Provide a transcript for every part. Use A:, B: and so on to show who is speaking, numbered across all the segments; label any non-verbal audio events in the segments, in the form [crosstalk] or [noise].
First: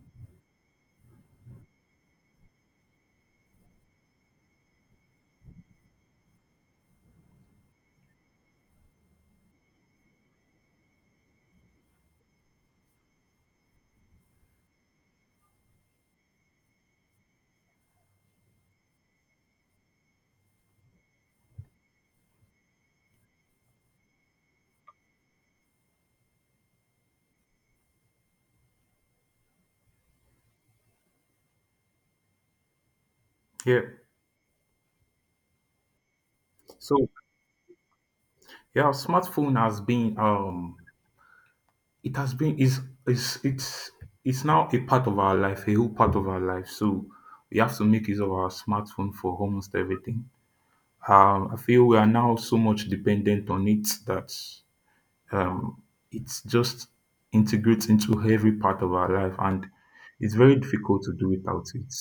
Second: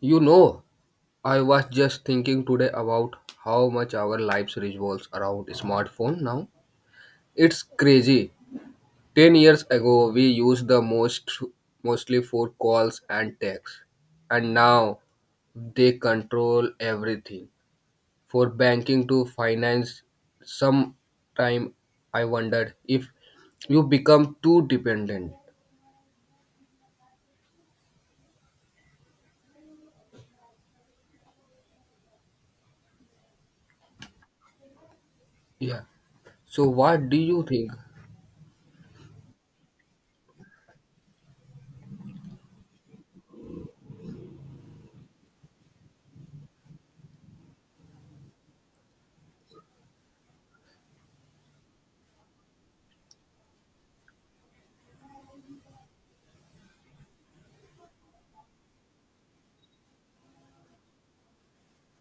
A: You know, I was just thinking today about how much our lives revolves around smartphone now. It's crazy. 10 years ago we used the most mostly for calls and texts. And now they control everything. For banking to finance some I wondered if you become too dependent.
B: Yeah.
A: Yeah. So
B: So
A: what do you think?
B: yeah, smartphone has been it has been is it's it's it's now a part of our life, a whole part of our life. So we have to make use of our smartphone for almost everything. I feel we are now so much dependent on it that um it's just integrates into every part of our life, and it's very difficult to do without it.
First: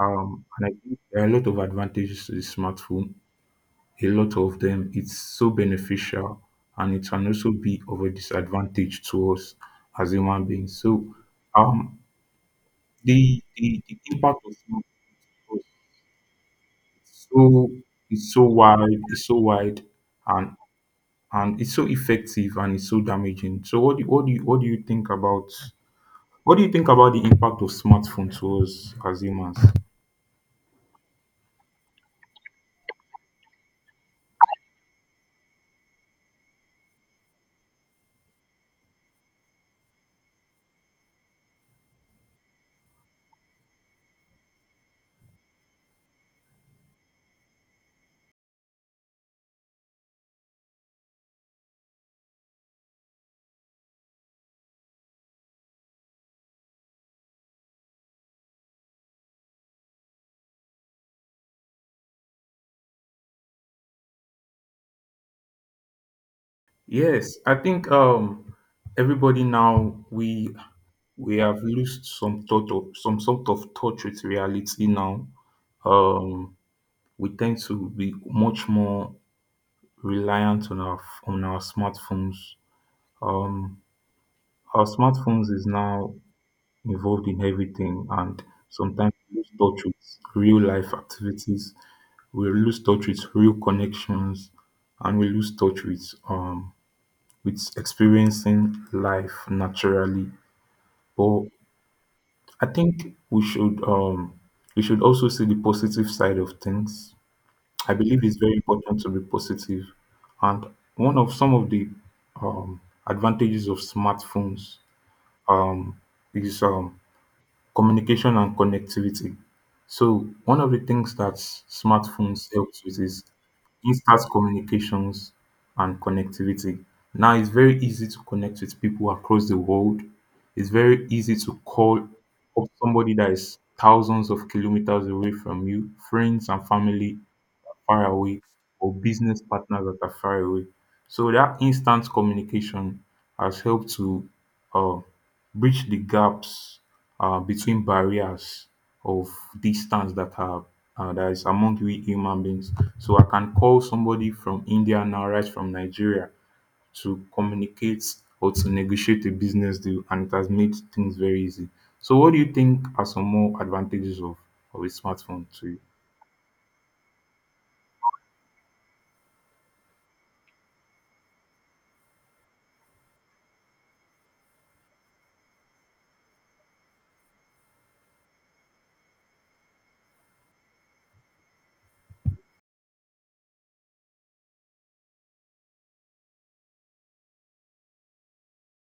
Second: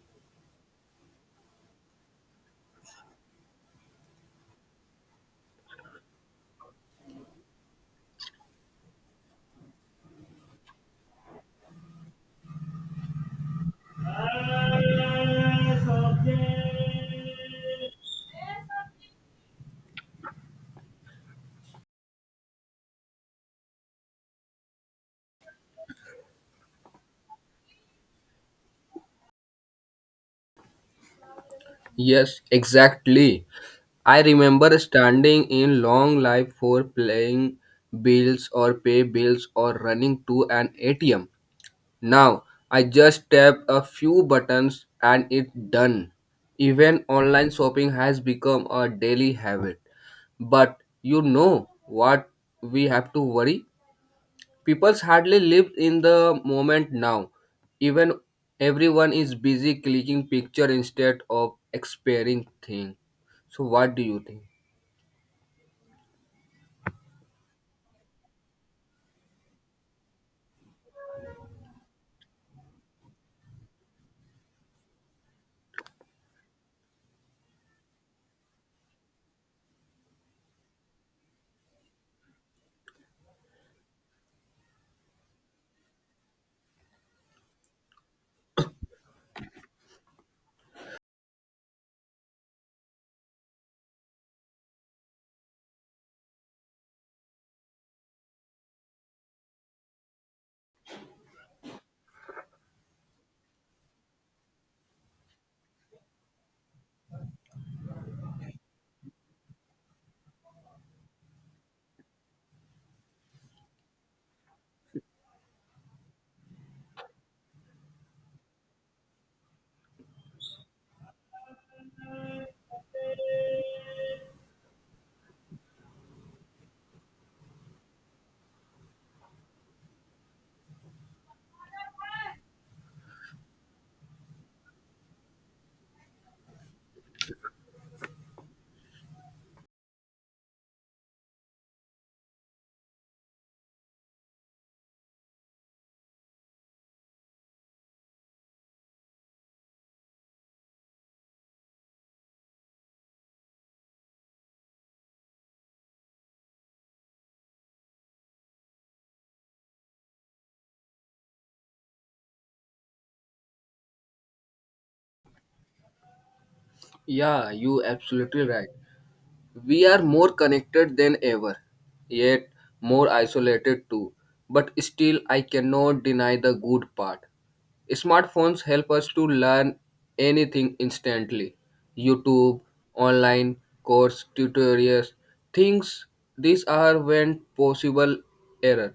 B: And I think there are a lot of advantages to the smartphone, a lot of them. It's so beneficial, and it can also be of a disadvantage to us as human beings. So um the impact of smoke is it's so wide, it's so wide, and and it's so effective, and it's so damaging. So what do you think about the impact of smartphone to us as humans?
A: Yes, exactly. I remember standing in long line for playing bills or pay bills or running to an ATM. Now I just tap a few buttons and it's done. Even online shopping has become a daily habit. But you know what we have to worry? People's hardly live in the moment now. Even everyone is busy clicking picture instead of experiencing thing. So what do you think?
B: Yes, I think everybody now we have lost some sort of touch with reality now. Um, we tend to be much more reliant on our smartphones. Um, our smartphones is now involved in everything, and sometimes we lose touch with real life activities. We lose touch with real connections, and we lose touch um with experiencing life naturally. But I think we should also see the positive side of things. I believe it's very important to be positive. And one of some of the um advantages of smartphones um is communication and connectivity. So one of the things that smartphones helps with is instant communications and connectivity. Now it's very easy to connect with people across the world. It's very easy to call up somebody that is thousands of kilometers away from you, friends and family far away, or business partners that are far away. So that instant communication has helped to uh, bridge the gaps, between barriers of distance that are, that is among we human beings. So I can call somebody from India now, right from Nigeria, to communicate or to negotiate a business deal, and it has made things very easy. So, what do you think are some more advantages of a smartphone to you?
A: Yeah, you absolutely right. We are more connected than ever, yet more isolated too. But still, I cannot deny the good part. Smartphones help us to learn anything instantly YouTube, online course, tutorials, things. These are when possible error.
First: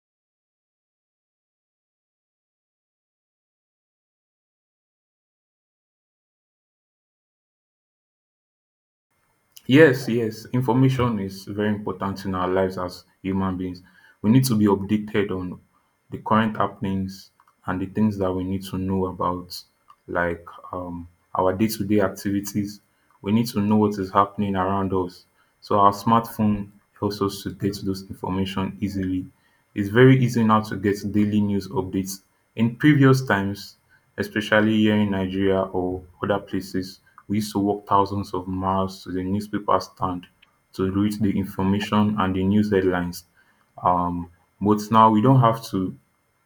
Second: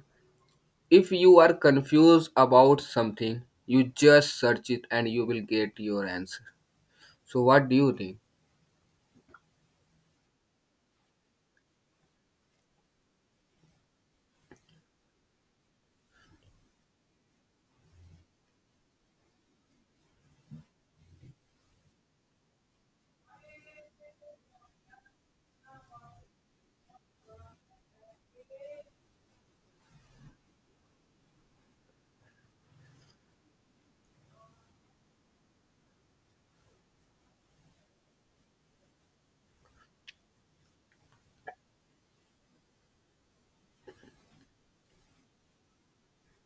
A: If you are confused about something, you just search it and you will get your answer. So, what do you think?
B: Yes, yes. Information is very important in our lives as human beings. We need to be updated on the current happenings and the things that we need to know about, like um, our day to day activities. We need to know what is happening around us. So, our smartphone helps us to get those information easily. It's very easy now to get daily news updates. In previous times, especially here in Nigeria or other places, we used to walk thousands of miles to the newspaper stand to read the information and the news headlines. um but now we don't have to,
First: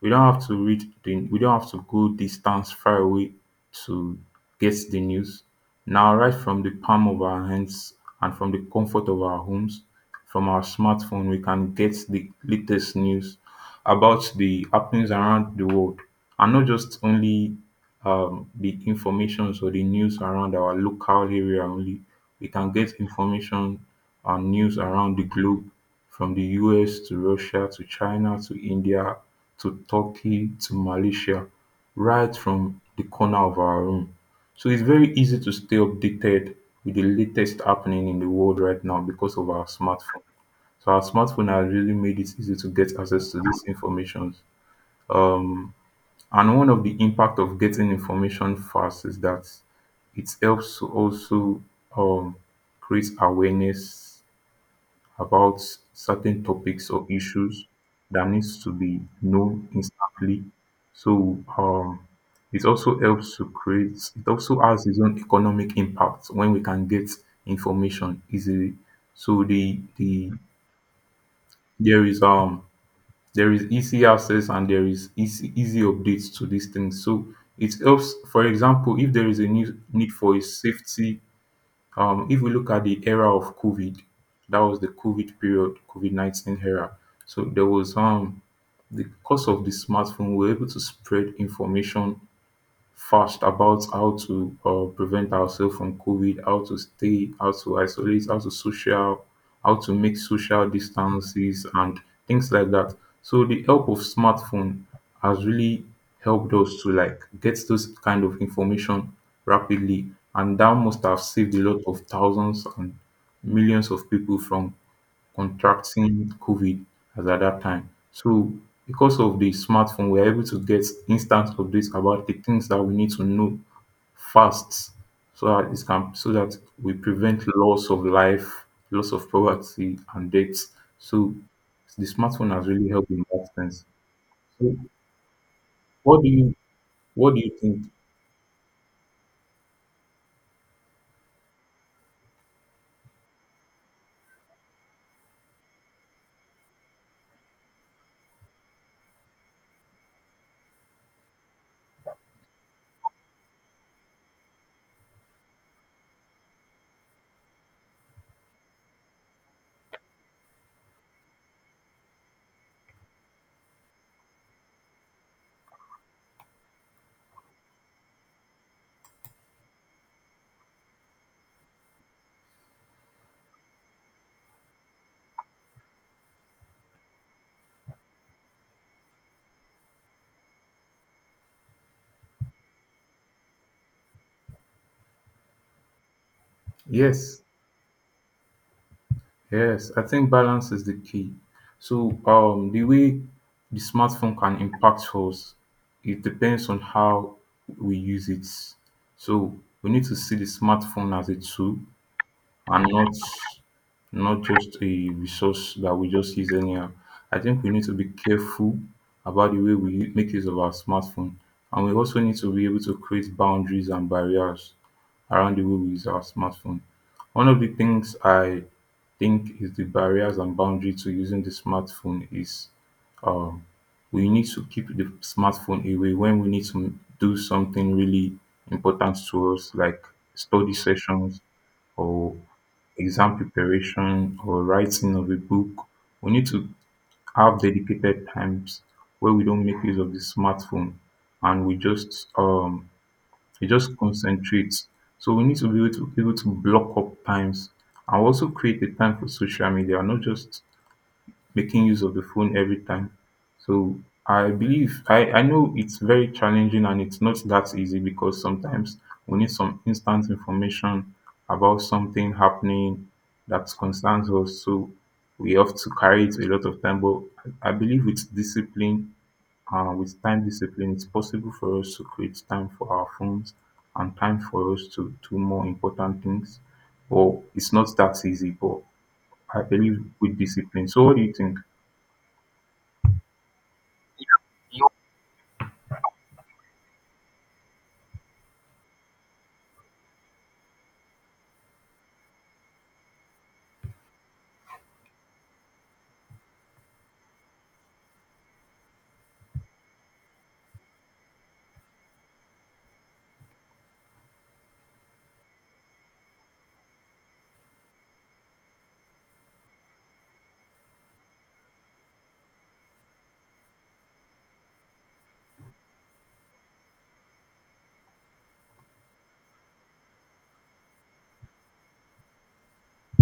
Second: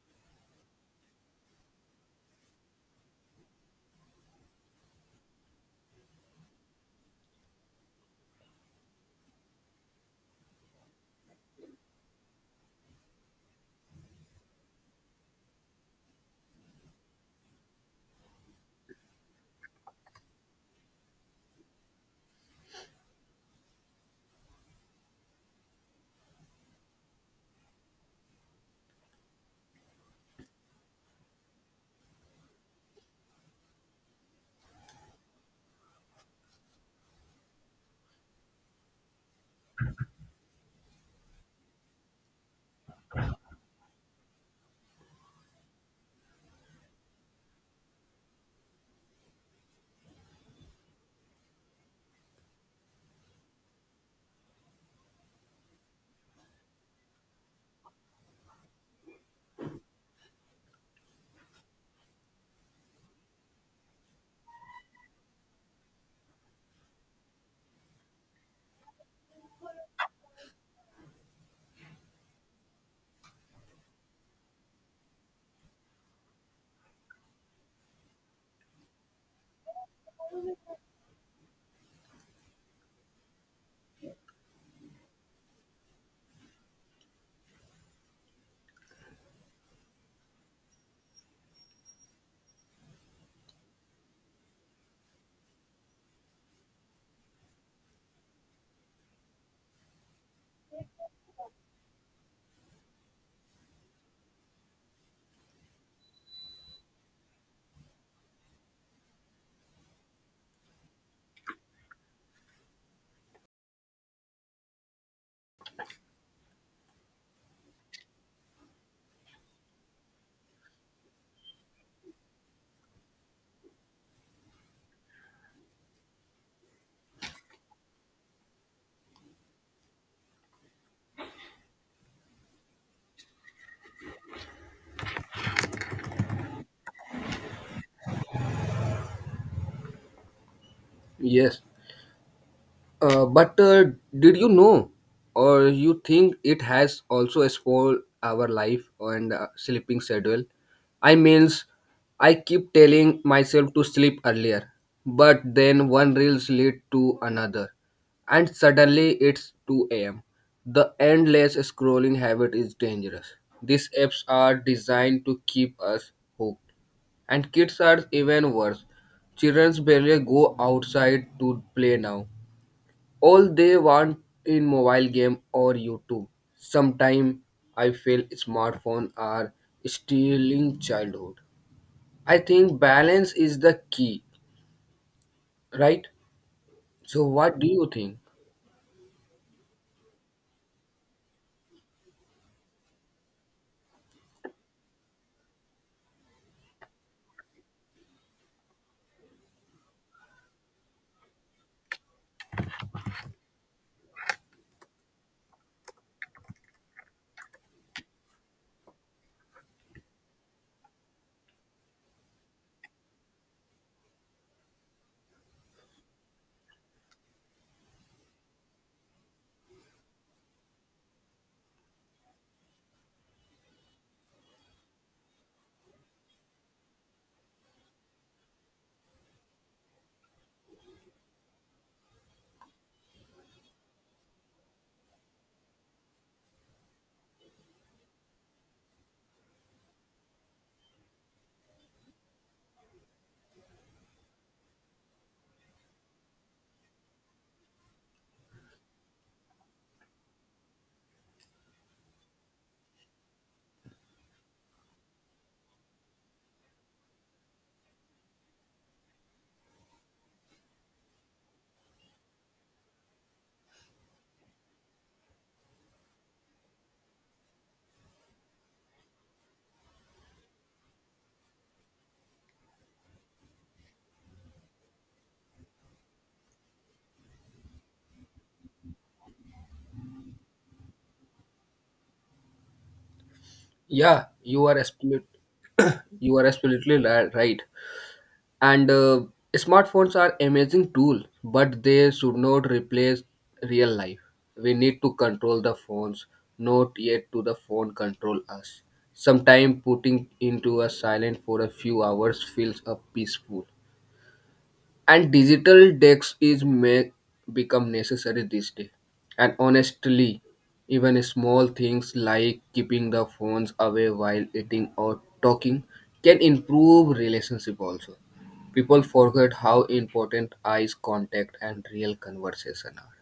B: we don't have to read the we don't have to go distance far away to get the news. Now, right from the palm of our hands and from the comfort of our homes, from our smartphone we can get the latest news about the happenings around the world, and not just only the informations or the news around our local area only. We can get information and news around the globe, from the US to Russia to China to India, to Turkey to Malaysia, right from the corner of our room. So it's very easy to stay updated with the latest happening in the world right now because of our smartphone. So our smartphone has really made it easy to get access to this information. um and one of the impact of getting information fast is that it helps to also um create awareness about certain topics or issues that needs to be known instantly. So it also helps to create. It also has its own economic impact when we can get information easily. So there is um there is easy access, and there is easy updates to these things. So it helps. For example, if there is a need for a safety, if we look at the era of COVID, that was the COVID period, COVID-19 era. So there was the because of the smartphone, we were able to spread information fast about how to prevent ourselves from COVID, how to stay, how to make social distances and things like that. So the help of smartphone has really helped us to like get those kind of information rapidly, and that must have saved a lot of thousands and millions of people from contracting COVID as at that time. So because of the smartphone, we're able to get instant updates about the things that we need to know fast, so that it can so that we prevent loss of life, loss of property and deaths. So the smartphone has really helped in that sense. So what do you what do you think?
A: Yes. But did you know, or you think it has also spoiled our life and sleeping schedule? I means, I keep telling myself to sleep earlier, but then one reels lead to another, and suddenly it's 2 a.m. The endless scrolling habit is dangerous. These apps are designed to keep us hooked, and kids are even worse. Children barely go outside to play now all they want in mobile game or YouTube. Sometime I feel smartphone are stealing childhood. I think balance is the key, right? So
B: Yes.
A: what do you think?
B: Yes, I think balance is the key. So, the way the smartphone can impact us, it depends on how we use it. So, we need to see the smartphone as a tool, and not just a resource that we just use anyhow. I think we need to be careful about the way we make use of our smartphone, and we also need to be able to create boundaries and barriers around the way we use our smartphone. One of the things I think is the barriers and boundary to using the smartphone is, um, we need to keep the smartphone away when we need to do something really important to us, like study sessions or exam preparation or writing of a book. We need to have dedicated times where we don't make use of the smartphone, and we just, it just concentrates. So we need to be able to block up times, and also create a time for social media, not just making use of the phone every time. So I know it's very challenging, and it's not that easy because sometimes we need some instant information about something happening that concerns us. So we have to carry it a lot of time. But I believe with discipline, with time discipline, it's possible for us to create time for our phones and time for us to do more important things. But it's not that easy, but I believe with discipline. So, what do you think?
A: Yeah, you are absolute, you are absolutely right. And smartphones are amazing tool but they should not replace real life. We need to control the phones, not yet to the phone control us. Sometimes putting into a silent for a few hours feels peaceful, and digital decks is make become necessary this day. And honestly, even small things like keeping the phones away while eating or talking can improve relationship also. People forget how important eyes contact and real conversation are.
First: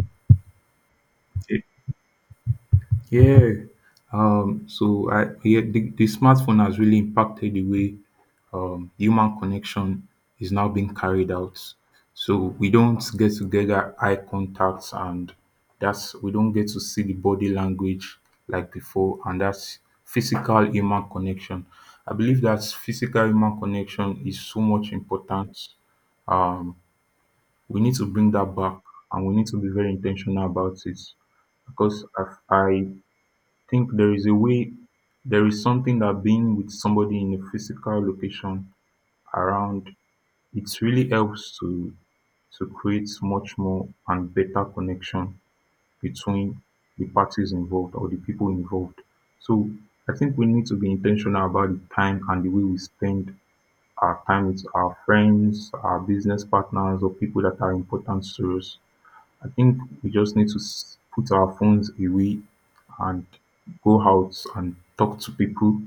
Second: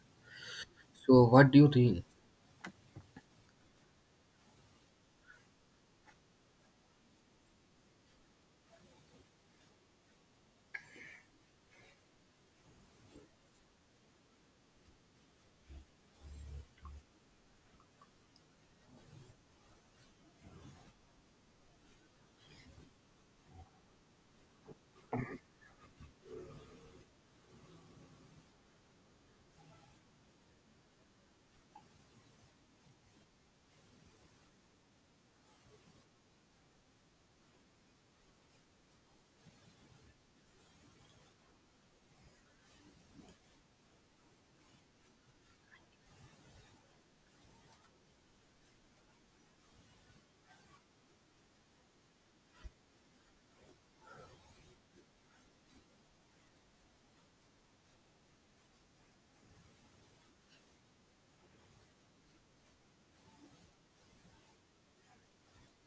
A: So what do
B: Eh,
A: you think?
B: Yeah. The smartphone has really impacted the way, human connection is now being carried out. So we don't get together eye contacts, and that's we don't get to see the body language like before, and that's physical human connection. I believe that physical human connection is so much important. Um, we need to bring that back, and we need to be very intentional about it because I think there is something that being with somebody in a physical location around, it really helps to create much more and better connection between the parties involved or the people involved. So I think we need to be intentional about the time and the way we spend our time with our friends, our business partners, or people that are important to us. I think we just need to put our phones away and go out and talk to people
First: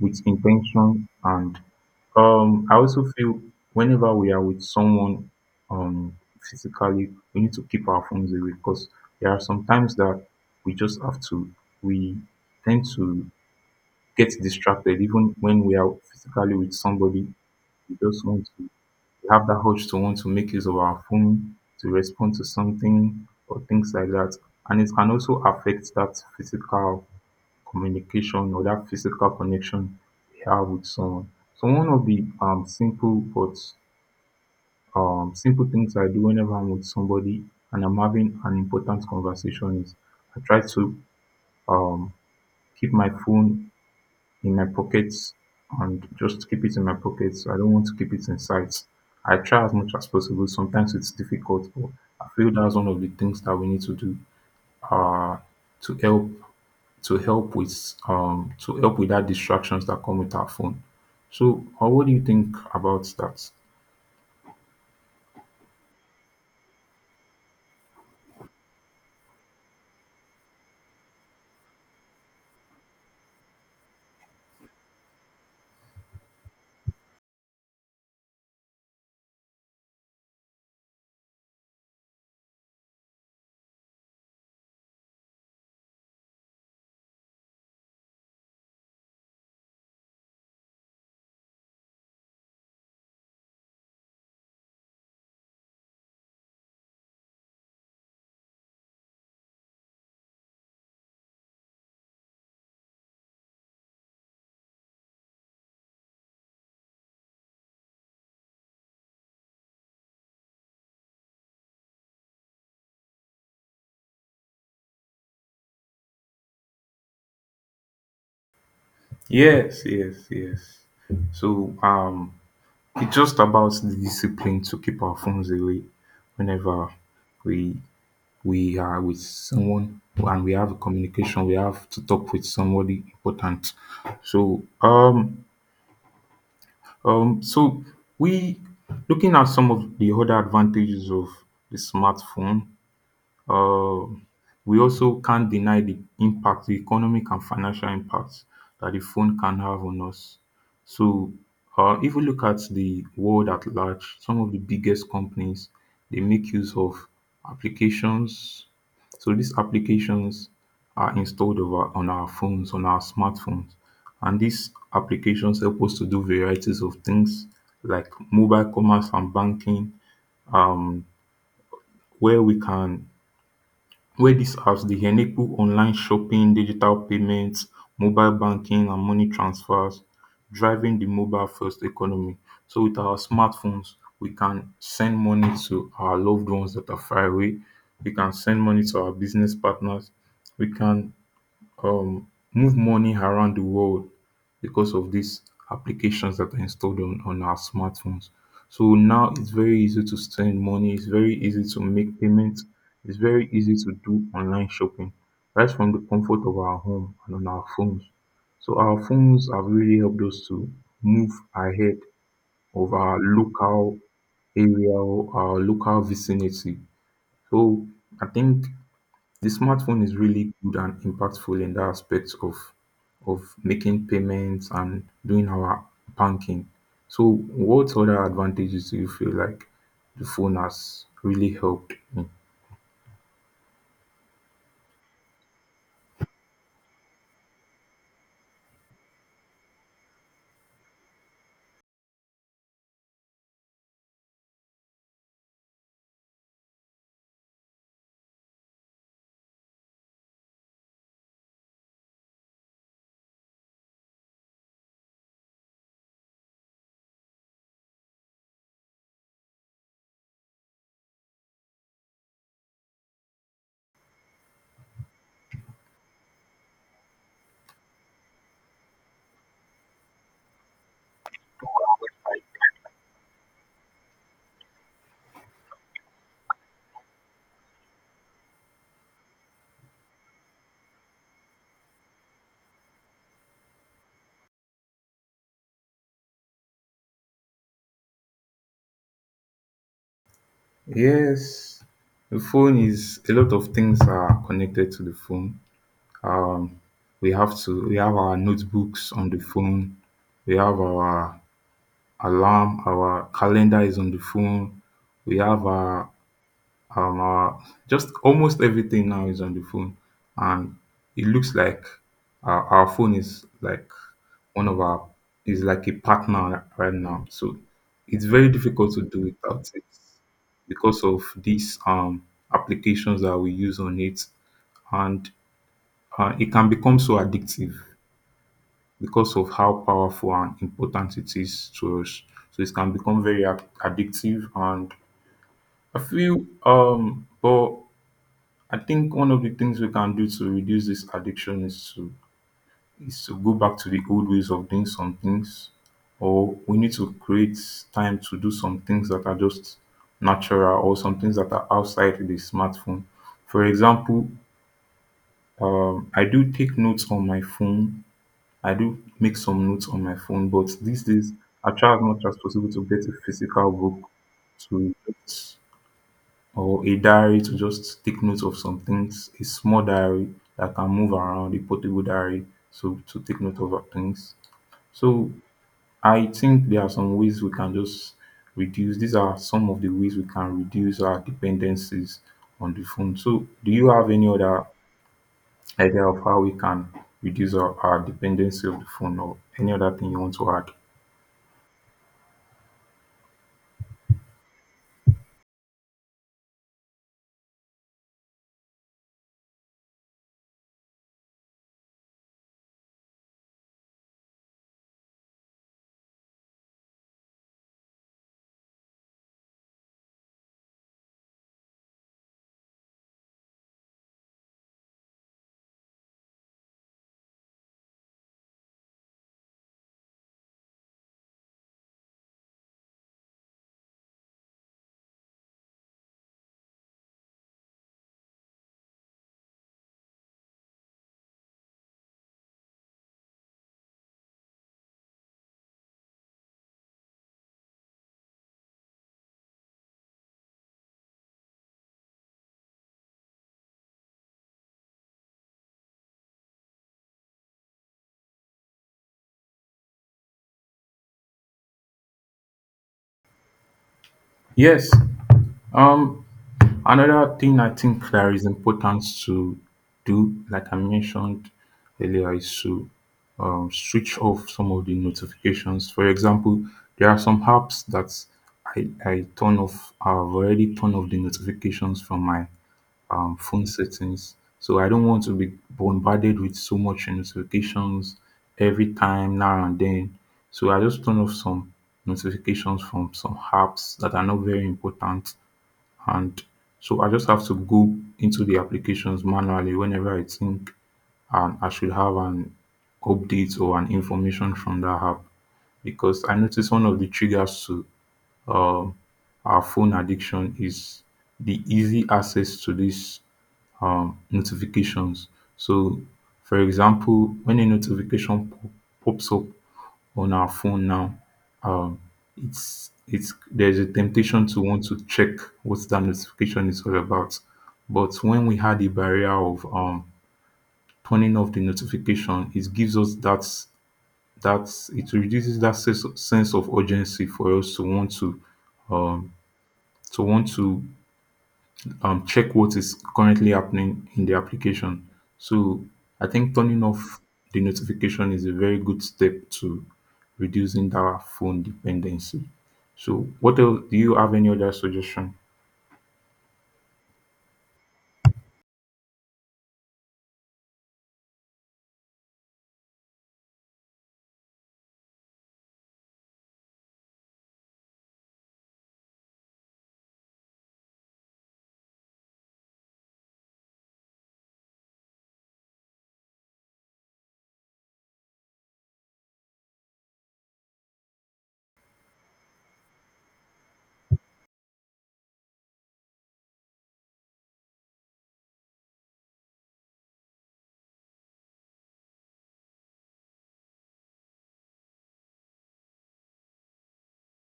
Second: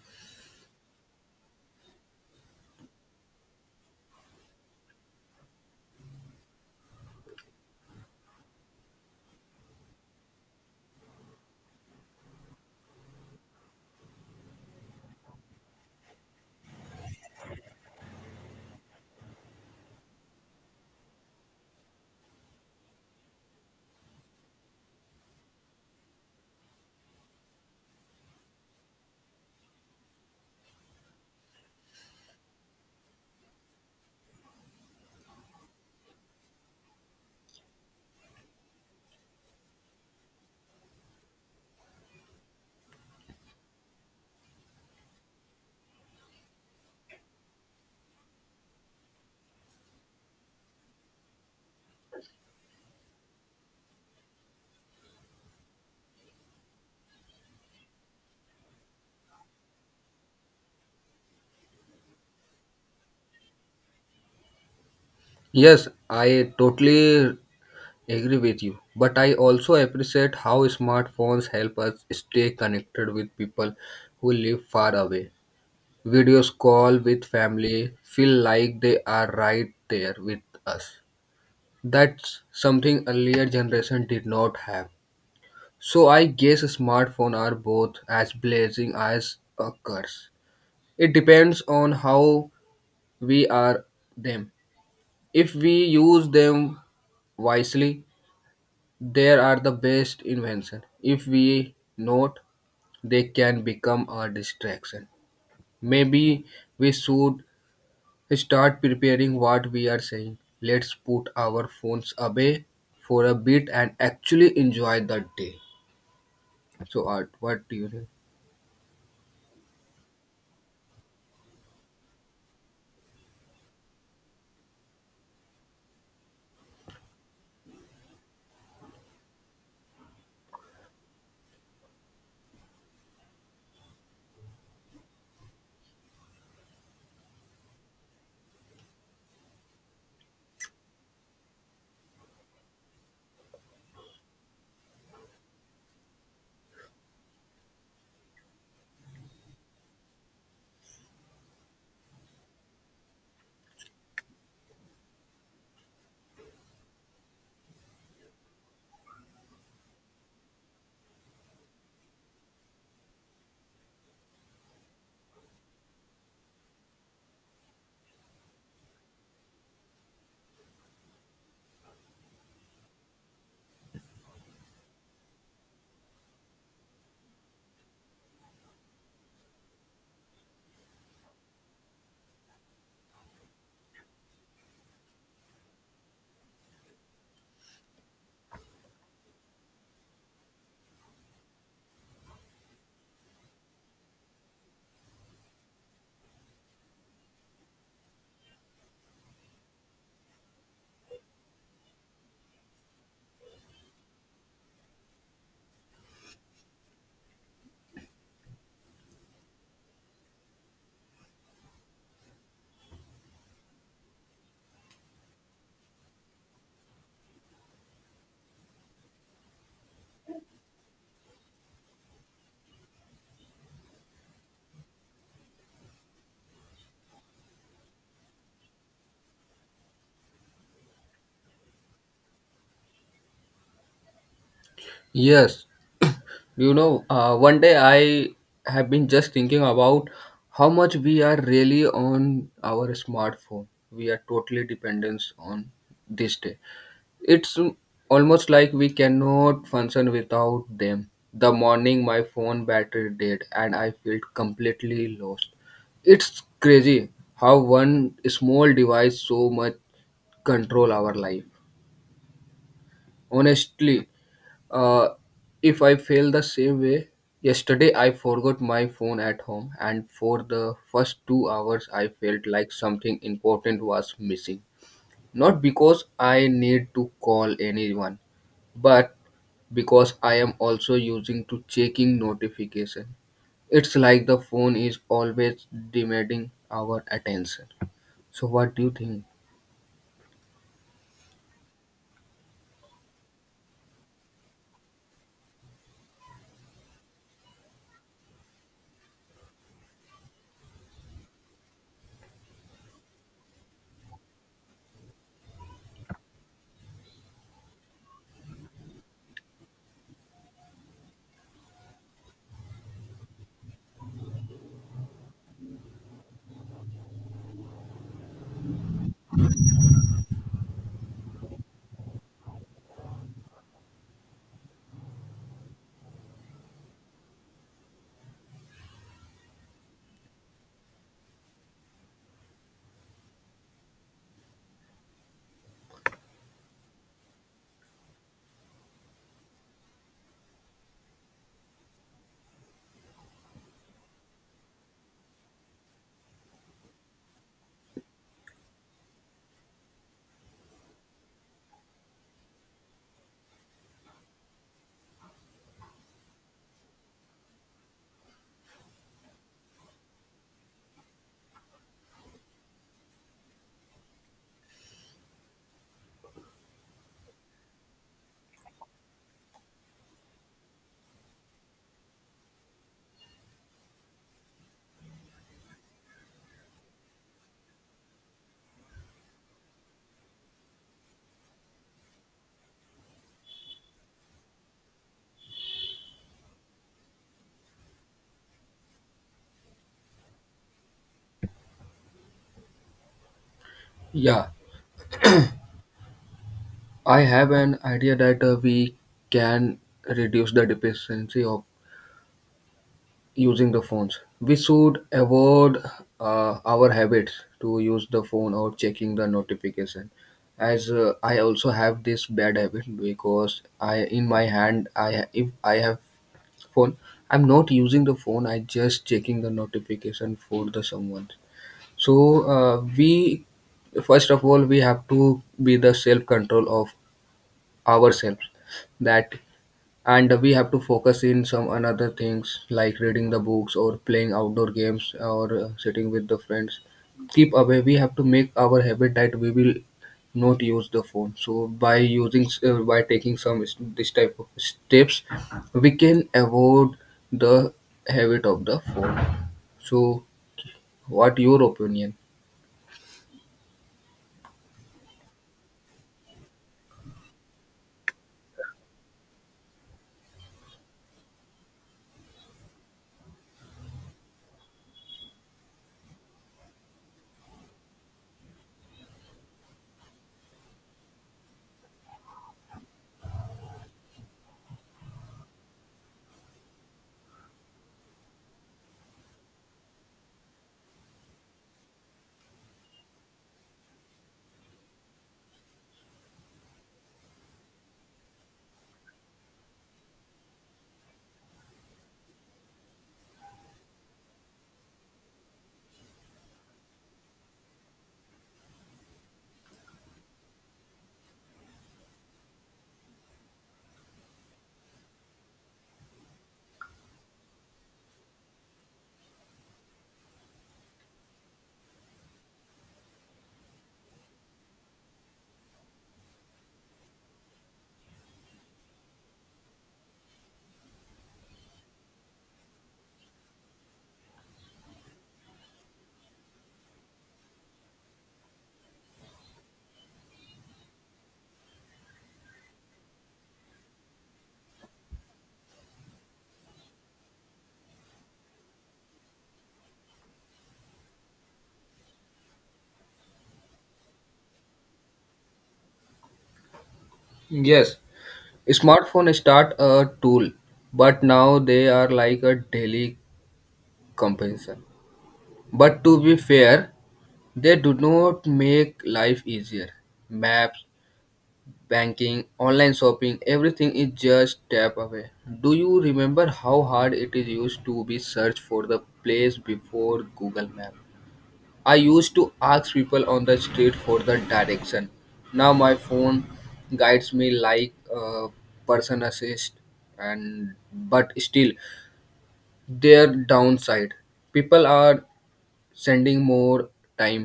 B: with intention. And I also feel, whenever we are with someone, um physically we need to keep our phones away because there are some times that we just have to we tend to get distracted even when we are physically with somebody. We just want to we have that urge to want to make use of our phone to respond to something or things like that, and it can also affect that physical communication or that physical connection we have with someone. So one of the simple things I do whenever I'm with somebody and I'm having an important conversation is, I try to um keep my phone in my pockets, and just keep it in my pockets. I don't want to keep it in sight. I try as much as possible. Sometimes it's difficult, but I feel that's one of the things that we need to do, uh to help, to help with that distractions that come with our phone. So, what do you think about that?
A: Yes, I totally agree with you, but I also appreciate how smartphones help us stay connected with people who live far away. Videos call with family feel like they are right there with us. That's something earlier generation did not have. So I guess smartphone are both as blessing as a curse. It depends on how we are them. If we use them wisely, they are the best invention. If we not, they can become a distraction. Maybe we should start preparing what we are saying. Let's put our phones away for a bit and actually enjoy the day. So, Art, what do you think?
B: Yes, yes, yes. So it's just about the discipline to keep our phones away whenever we we are with someone, and we have a communication, we have to talk with somebody important. So so we looking at some of the other advantages of the smartphone. um we also can't deny the impact, the economic and financial impact that the phone can have on us. So if we look at the world at large, some of the biggest companies, they make use of applications. So these applications are installed over on our phones, on our smartphones, and these applications help us to do varieties of things like mobile commerce and banking, um, where we can, where dis apps dey enable online shopping, digital payments, mobile banking, and money transfers, driving the mobile first economy. So with our smartphones, we can send money to our loved ones that are far away, we can send money to our business partners, we can, um, move money around the world because of these applications that are installed on our smartphones. So now it's very easy to send money, it's very easy to make payments, it's very easy to do online shopping right from the comfort of our home and on our phones. So our phones have really helped us to move ahead of our local area or our local vicinity. So I think the smartphone is really good and impactful in that aspect of making payments and doing our banking. So, what other advantages do you feel like the phone has really helped me?
A: Yes, you know, one day I have been just thinking about how much we are really on our smartphone. We are totally dependent on this day. It's almost like we cannot function without them. The morning my phone battery died and I felt completely lost. It's crazy how one small device so much control our life. Honestly, uh, if I feel the same way, yesterday I forgot my phone at home and for the first 2 hours I felt like something important was missing. Not because I need to call anyone, but because I am also using to checking notification. It's like the phone is always demanding our attention. So what do you think?
B: Yes, the phone, is a lot of things are connected to the phone. Um, we have to, we have our notebooks on the phone. We have our alarm, our calendar is on the phone. We have our um, our just almost everything now is on the phone, and it looks like our phone is like one of our, is like a partner right now. So it's very difficult to do without it because of these applications that we use on it, and it can become so addictive because of how powerful and important it is to us. So it can become very addictive, and I feel but I think one of the things we can do to reduce this addiction is to, go back to the old ways of doing some things, or we need to create time to do some things that are just natural or some things that are outside the smartphone. For example, I do take notes on my phone. I do make some notes on my phone, but these days I try as much as possible to get a physical book to just, or a diary to just take notes of some things, a small diary that can move around, a portable diary so to take note of our things. So I think there are some ways we can just reduce. These are some of the ways we can reduce our dependencies on the phone. So do you have any other idea of how we can reduce our dependency of the phone or any other thing you want to add?
A: Yeah, I have an idea that we can reduce the dependency of using the phones. We should avoid our habits to use the phone or checking the notification. As I also have this bad habit because I in my hand I if I have phone, I'm not using the phone, I just checking the notification for the someone. So we first of all we have to be the self control of ourselves that, and we have to focus in some another things like reading the books or playing outdoor games or sitting with the friends keep away. We have to make our habit that we will not use the phone. So by using by taking some this type of steps we can avoid the habit of the phone. So what your opinion?
B: Yes. Um, Another thing I think that is important to do, like I mentioned earlier, is to switch off some of the notifications. For example, there are some apps that I turn off, I've already turned off the notifications from my phone settings. So I don't want to be bombarded with so much notifications every time now and then. So I just turn off some notifications from some apps that are not very important, and so I just have to go into the applications manually whenever I think I should have an update or an information from that app. Because I noticed one of the triggers to um, our phone addiction is the easy access to these notifications. So, for example, when a notification pops up on our phone now, um, it's there's a temptation to want to check what that notification is all about. But when we had the barrier of turning off the notification, it gives us that, it reduces that sense of urgency for us to want to, to want to check what is currently happening in the application. So I think turning off the notification is a very good step to reducing that phone dependency. So what else, do you have any other suggestion?
A: Yes, smartphone start a tool, but now they are like a daily companion. But to be fair, they do not make life easier. Maps, banking, online shopping, everything is just tap away. Do you remember how hard it is used to be search for the place before Google Map? I used to ask people on the street for the direction. Now my phone guides me like a person assist, and but still their downside, people are sending more time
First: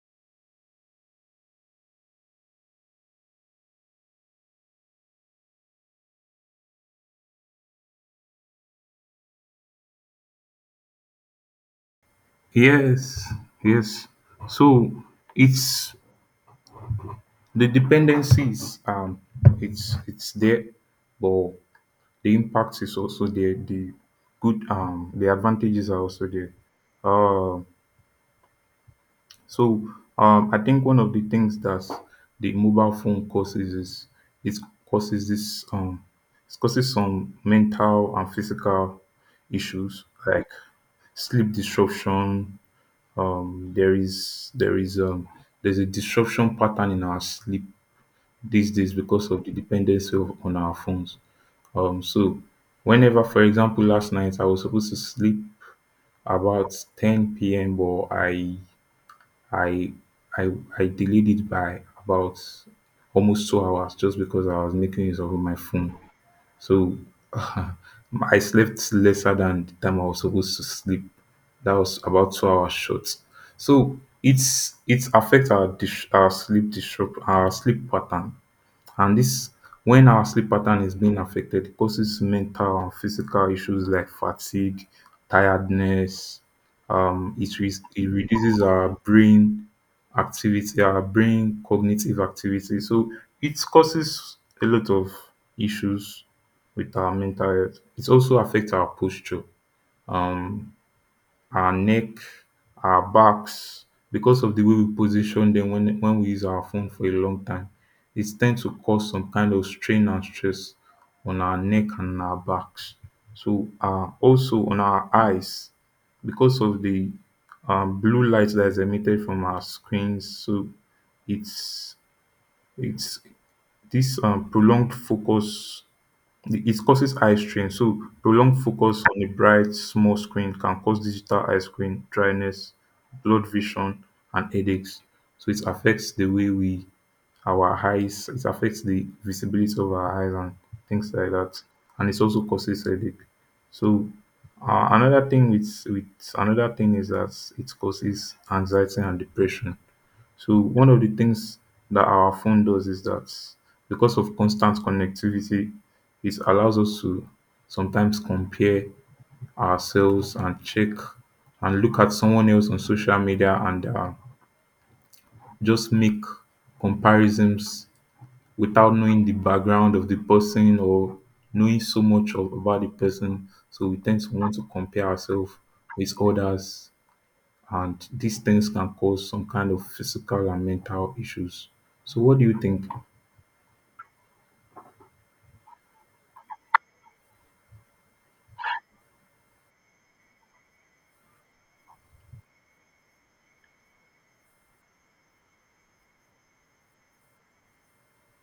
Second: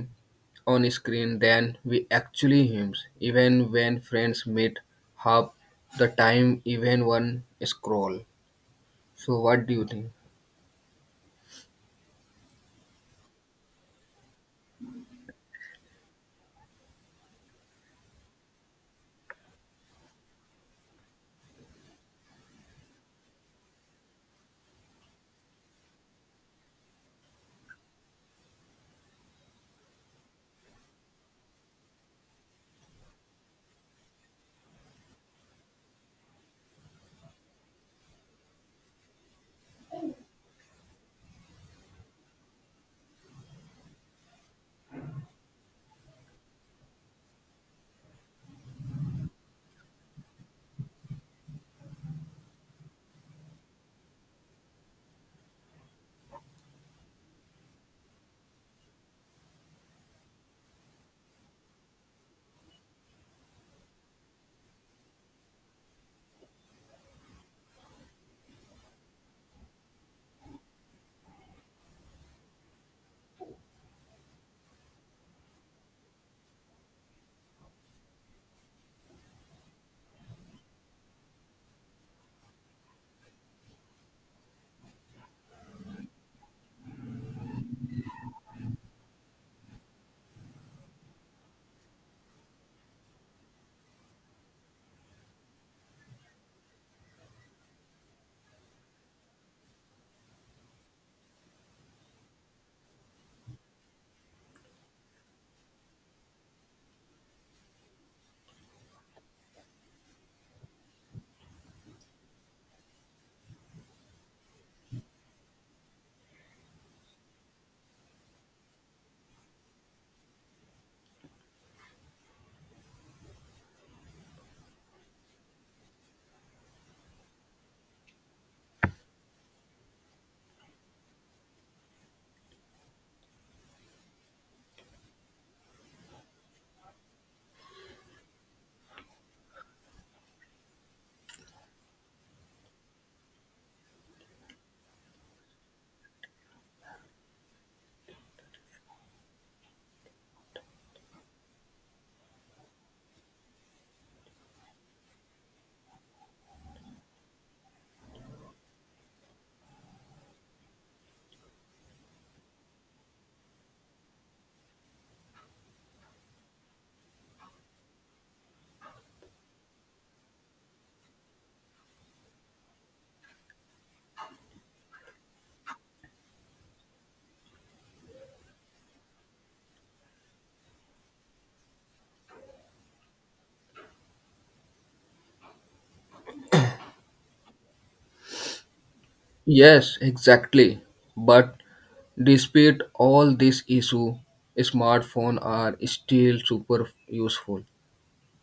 A: on screen than we actually use. Even when friends meet, half the time even one scroll. So what do you think?
B: Yes, yes. So it's the dependencies. It's there, but the impact is also there. The good, the advantages are also there. Um, So, I think one of the things that the mobile phone causes is it causes this it causes some mental and physical issues like sleep disruption. There is there's a disruption pattern in our sleep these days because of the dependency on our phones. So whenever, for example, last night I was supposed to sleep about 10 p.m., but I I I delayed it by about almost 2 hours just because I was making use of my phone. So [laughs] I slept lesser than the time I was supposed to sleep. That was about 2 hours short. So it's affect our sleep, disrupt our sleep pattern, and this, when our sleep pattern is being affected, it causes mental and physical issues like fatigue, tiredness. It reduces our brain activity, our brain cognitive activity. So it causes a lot of issues with our mental health. It also affects our posture, um, our neck, our backs, because of the way we position them when we use our phone for a long time. It tends to cause some kind of strain and stress on our neck and our backs. So, also on our eyes, because of the blue light that is emitted from our screens. So, it's it's this prolonged focus, it causes eye strain. So prolonged focus on a bright, small screen can cause digital eye strain, dryness, blurred vision, and headaches. So it affects the way our eyes, it affects the visibility of our eyes and things like that. And it also causes headache. So uh, another thing with, with another thing is that it causes anxiety and depression. So one of the things that our phone does is that because of constant connectivity, it allows us to sometimes compare ourselves and check and look at someone else on social media, and just make comparisons without knowing the background of the person or knowing so much about the person. So we tend to want to compare ourselves with others, and these things can cause some kind of physical and mental issues. So what do you think?
A: Yes, exactly. But despite all this issue, smartphones are still super useful.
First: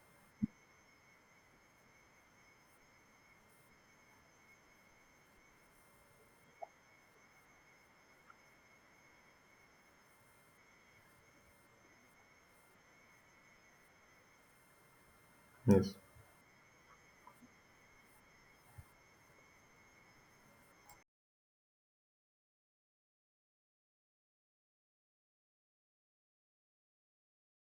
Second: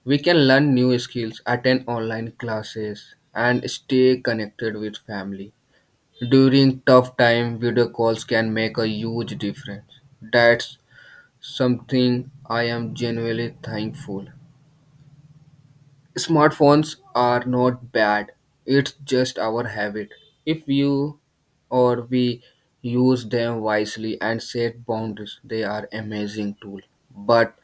A: We can learn new skills, attend online classes, and stay connected with family. During tough time, video calls can make a huge difference. That's something I am genuinely thankful.
B: Yes.
A: Smartphones are not bad. It's just our habit. If you or we use them wisely and set boundaries, they are amazing tool. But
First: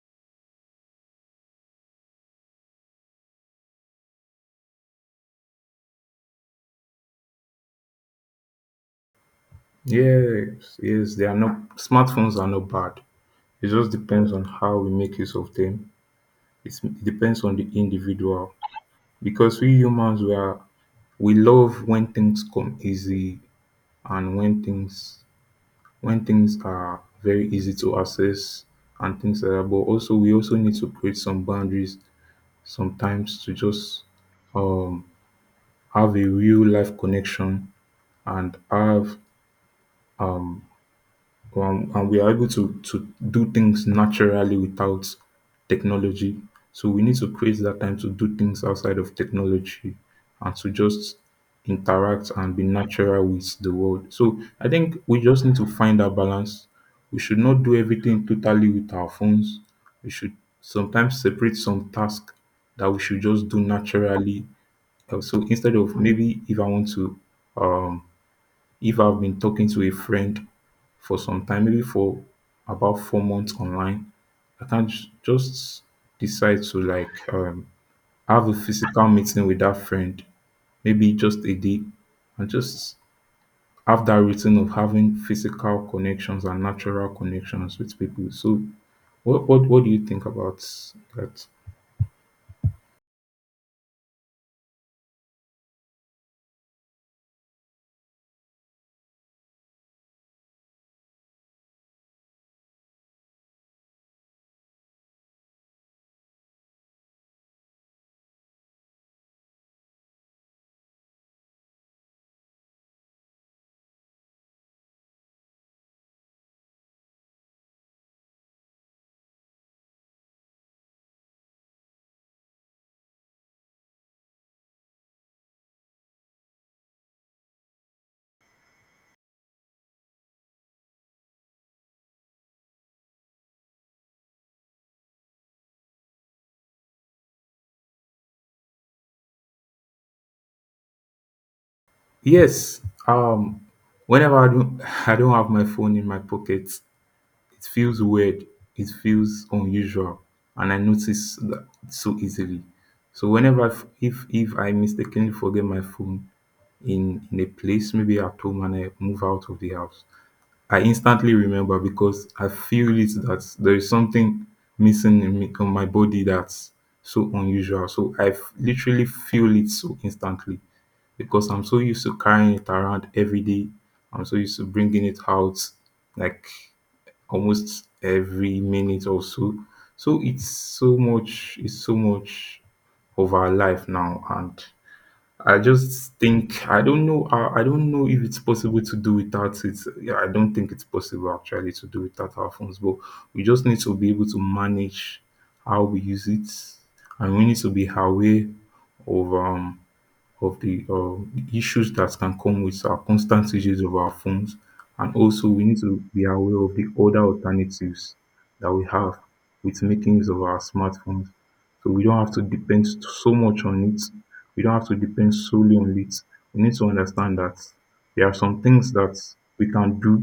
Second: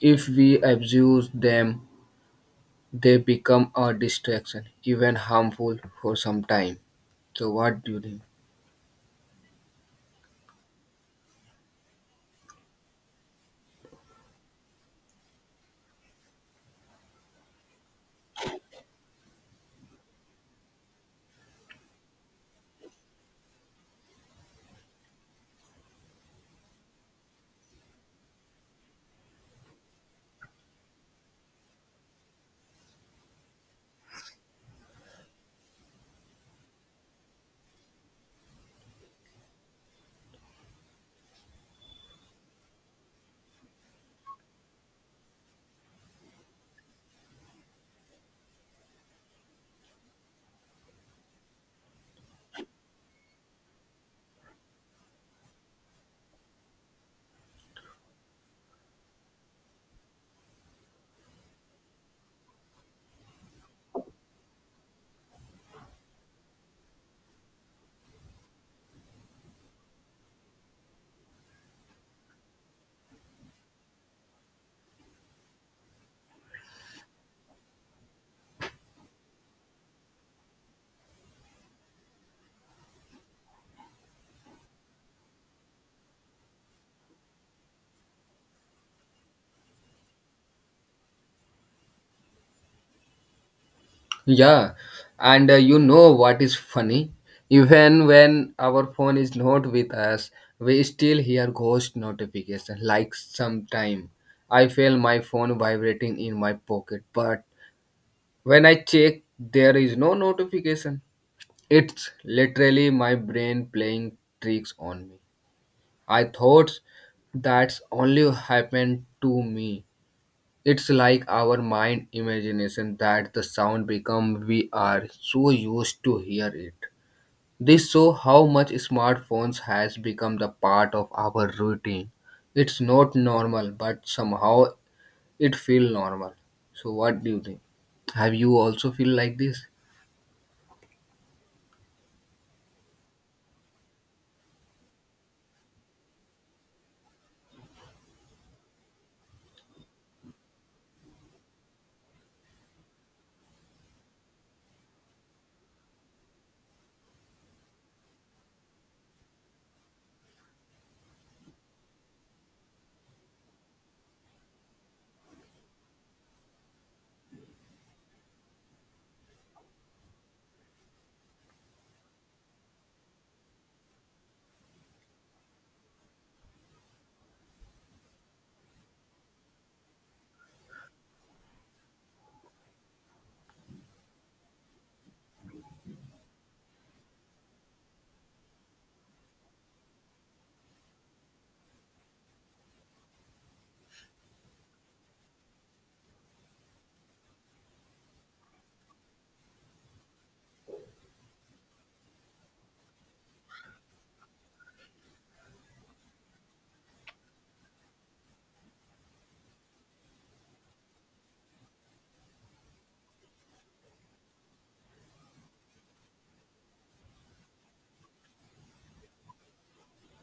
A: if we abuse them, they become a distraction, even harmful for some time. So what do you think?
B: Yes, yes, they are not smartphones are not bad. It just depends on how we make use of them. It depends on the individual, because we humans, we love when things come easy, and when things, are very easy to access and things like that. But also we also need to create some boundaries sometimes to just um have a real life connection and have and we are able to do things naturally without technology. So we need to create that time to do things outside of technology and to just interact and be natural with the world. So I think we just need to find that balance. We should not do everything totally with our phones. We should sometimes separate some tasks that we should just do naturally. So instead of, maybe if I want to um if I've been talking to a friend for some time, maybe for about 4 months online, I can't just decide to like have a physical meeting with that friend, maybe just a day, and just have that routine of having physical connections and natural connections with people. So, what do you think about that?
A: Yeah, and you know what is funny? Even when our phone is not with us, we still hear ghost notification like sometime. I feel my phone vibrating in my pocket, but when I check, there is no notification. It's literally my brain playing tricks on me. I thought that's only happened to me, it's like our mind imagination that the sound become we are so used to hear it. This show how much smartphones has become the part of our routine. It's not normal, but somehow it feel normal. So what do you think? Have you also feel like this?
B: Yes, whenever I don't [laughs] I don't have my phone in my pocket, it feels weird, it feels unusual, and I notice that so easily. So whenever, if I mistakenly forget my phone in a place, maybe at home, and I move out of the house, I instantly remember because I feel it, that there is something missing in me on my body, that's so unusual. So I literally feel it so instantly because I'm so used to carrying it around every day. I'm so used to bringing it out like almost every minute or so. So it's so much of our life now. And I just think, I don't know. I don't know if it's possible to do without it. Yeah, I don't think it's possible actually to do without our phones. But we just need to be able to manage how we use it, and we need to be aware of um of the issues that can come with our constant usage of our phones. And also, we need to be aware of the other alternatives that we have with making use of our smartphones. So we don't have to depend so much on it. We don't have to depend solely on it. We need to understand that there are some things that we can do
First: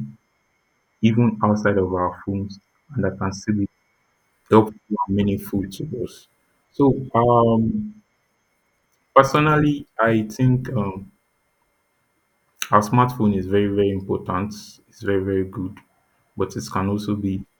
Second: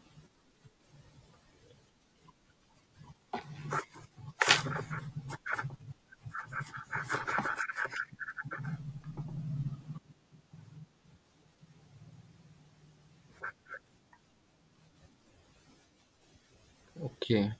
B: even outside of our phones and that can still be helpful and meaningful to us. So, personally, I think our smartphone is very, very important. It's very, very good, but it can also be
A: Okay.